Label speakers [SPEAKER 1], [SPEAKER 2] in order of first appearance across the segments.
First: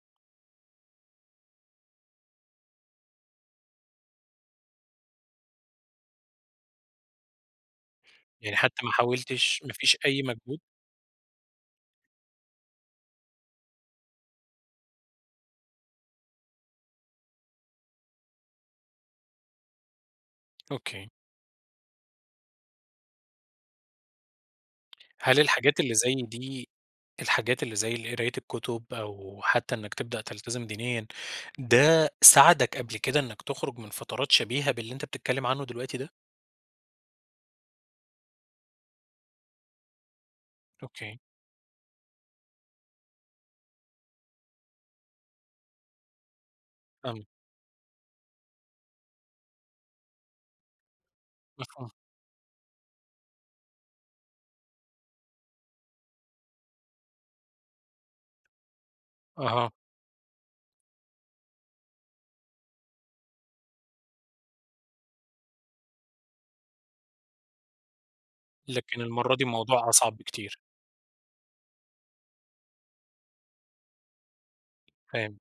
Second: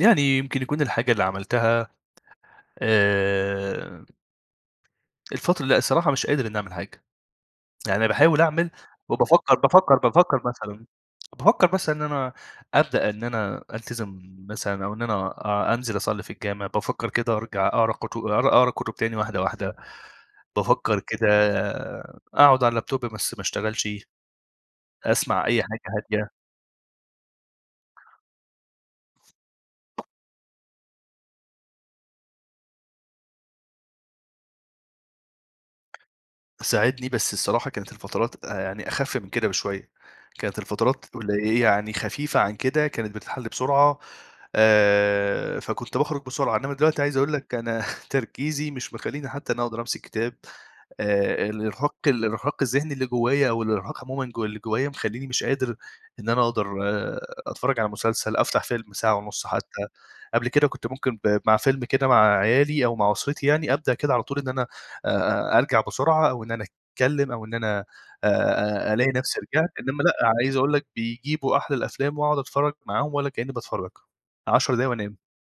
[SPEAKER 1] يعني يمكن يكون الحاجة اللي عملتها آآ الفترة لأ الصراحة مش قادر إن أعمل حاجة. يعني باحاول
[SPEAKER 2] يعني
[SPEAKER 1] أعمل
[SPEAKER 2] حتّى ما
[SPEAKER 1] وبافكّر
[SPEAKER 2] حاولتش، ما
[SPEAKER 1] بافكّر
[SPEAKER 2] فيش أي
[SPEAKER 1] بافكّر
[SPEAKER 2] مجهود؟
[SPEAKER 1] مثلًا، بافكّر مثلًا إن أنا أبدأ إن أنا ألتزم مثلًا أو إن أنا أ أنزل أصلّي في الجامعة، بافكّر كده أرجع أقرا كت أ أقرا كُتب تاني واحدة، واحدة، بافكّر
[SPEAKER 2] أوكي.
[SPEAKER 1] كده أقعد على اللاب توب بس ما أشتغلش،
[SPEAKER 2] هل
[SPEAKER 1] أسمع أي
[SPEAKER 2] الحاجات
[SPEAKER 1] حاجة
[SPEAKER 2] اللي زي
[SPEAKER 1] هادية.
[SPEAKER 2] دي الحاجات اللي زي القراية الكُتب أو حتّى إنّك تبدأ تَلتزم دينيًا، ده ساعدك قبل كده إنّك تخرُج من فترات شبيهة باللي أنت بتتكلّم عنّه دلوقتي ده؟
[SPEAKER 1] ساعدني، بس الصراحة كانت الفترات آآ يعني أخِف من كده بشوية. كانت الفترات
[SPEAKER 2] أوكي.
[SPEAKER 1] قلي يعني خفيفة عن كده كانت بتتحل بسرعة، آآ فكنت باخرُج بسرعة، إنّما دلوقتي عايز
[SPEAKER 2] أم
[SPEAKER 1] أقول لك أنا تركيزي مش مخلّيني حتّى أنا أقدر أمسك كتاب. آآ
[SPEAKER 2] مفهوم.
[SPEAKER 1] الإرهاق الإرهاق الذهني اللي جوّايا والإرهاق عمومًا جو اللي جوّايا مخلّيني مش قادر إن أنا أقدر أتفرّج على مسلسل، أفتح فيلم ساعة ونُص
[SPEAKER 2] أها.
[SPEAKER 1] حتّى قبل كده كنت ممكن ب مع فيلم كده مع عيالي أو مع أسرتي يعني، أبدأ كده على طول إن أنا آآ أرجع بسرعة أو إن أنا أتكلّم أو إن أنا آآ أ
[SPEAKER 2] لكن
[SPEAKER 1] ألاقي
[SPEAKER 2] المرة
[SPEAKER 1] نفسي
[SPEAKER 2] دي
[SPEAKER 1] رجعت،
[SPEAKER 2] الموضوع
[SPEAKER 1] إنمّا لأ
[SPEAKER 2] أصعب
[SPEAKER 1] عايز
[SPEAKER 2] بكتير.
[SPEAKER 1] أقول لك بيجيبوا أحد الأفلام وأقعد أتفرّج معاهم ولا كإنّي باتفرّج، 10 دقايق وأنام.
[SPEAKER 2] فاهم.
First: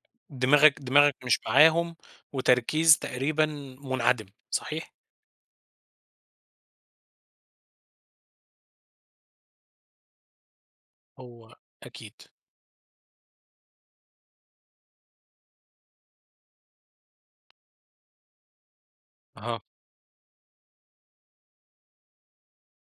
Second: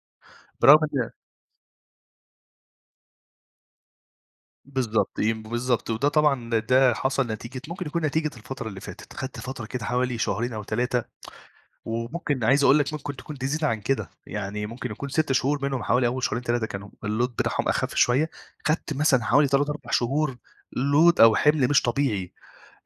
[SPEAKER 1] برغم
[SPEAKER 2] دماغك
[SPEAKER 1] إن
[SPEAKER 2] دماغك مش معاهم وتركيز تقريبًا مُنعدِم، صحيح؟
[SPEAKER 1] بالضبط يم بالضبط. وده طبعًا ده حصل نتيجة ممكن يكون نتيجة الفترة اللي فاتت. خدت فترة كده حوالي شهرين أو 3
[SPEAKER 2] هو أكيد.
[SPEAKER 1] وممكن عايز أقول لك ممكن تكون تزيد عن كده. يعني ممكن يكون 6 شهور منهم حوالي أول شهرين، 3 كانوا الload بتاعهم أخِف شوية، خدت مثلًا حوالي
[SPEAKER 2] أها.
[SPEAKER 1] 3، 4 شهور load أو حِمل مش طبيعي.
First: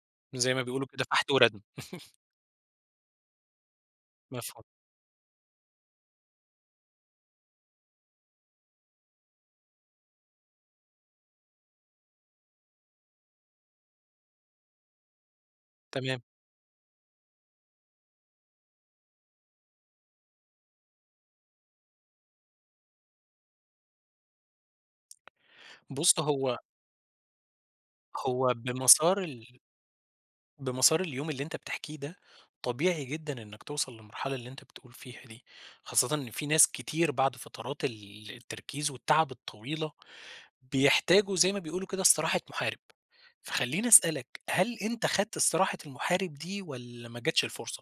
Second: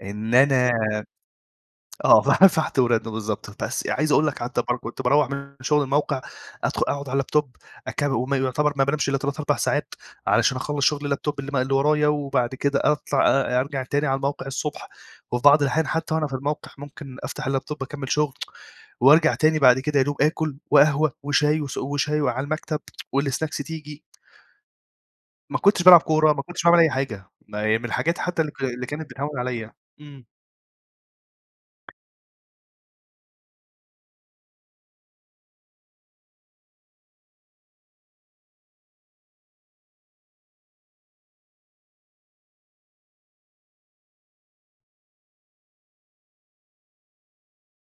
[SPEAKER 1] إن
[SPEAKER 2] زي ما
[SPEAKER 1] أنا
[SPEAKER 2] بيقولوا كده فحَْت ورَدْم.
[SPEAKER 1] آه، ف فَحْت ورَدْم بالضبط. بس عايز أقول لك قعدت اب
[SPEAKER 2] مفهوم.
[SPEAKER 1] كنت باروح من شُغل الموقع، أدخُل أقعد على اللاب توب اك وما يعتبر ما بانامش إلّا 3، 4 ساعات علشان أخلّص شُغل اللاب توب اللي م اللي ورايا وبعد كده أطلع أ أرجع تاني على الموقع الصبح وفي بعض الأحيان حتّى
[SPEAKER 2] تمام.
[SPEAKER 1] وأنا في الموقع، ممكن أفتح اللاب توب أكمّل شُغل وأرجع تاني بعد كده يا دوب آكُل وقهوة وشاي وس وشاي وعلى المكتب والسناكس تيجي. ما كنتش بالعب
[SPEAKER 2] بُص،
[SPEAKER 1] كورة، ما
[SPEAKER 2] هو
[SPEAKER 1] كنتش باعمل أي حاجة، م من الحاجات حتّى اللي
[SPEAKER 2] هو
[SPEAKER 1] ك اللي كانت
[SPEAKER 2] بمسار
[SPEAKER 1] بتهوّن
[SPEAKER 2] ال
[SPEAKER 1] عليّا. إمم.
[SPEAKER 2] بمسار اليوم اللي أنت بتحكيه ده، طبيعي جدًا إنّك توصل للمرحلة اللي أنت بتقول فيها دي. خاصةً إن في ناس كتير بعد فترات ال التركيز والتعب الطويلة، بيحتاجوا زي ما بيقولوا كده استراحة محارب، فخلّيني أسأل لك هل أنت خدت استراحة المحارب دي والّا ما جاتش الفرصة؟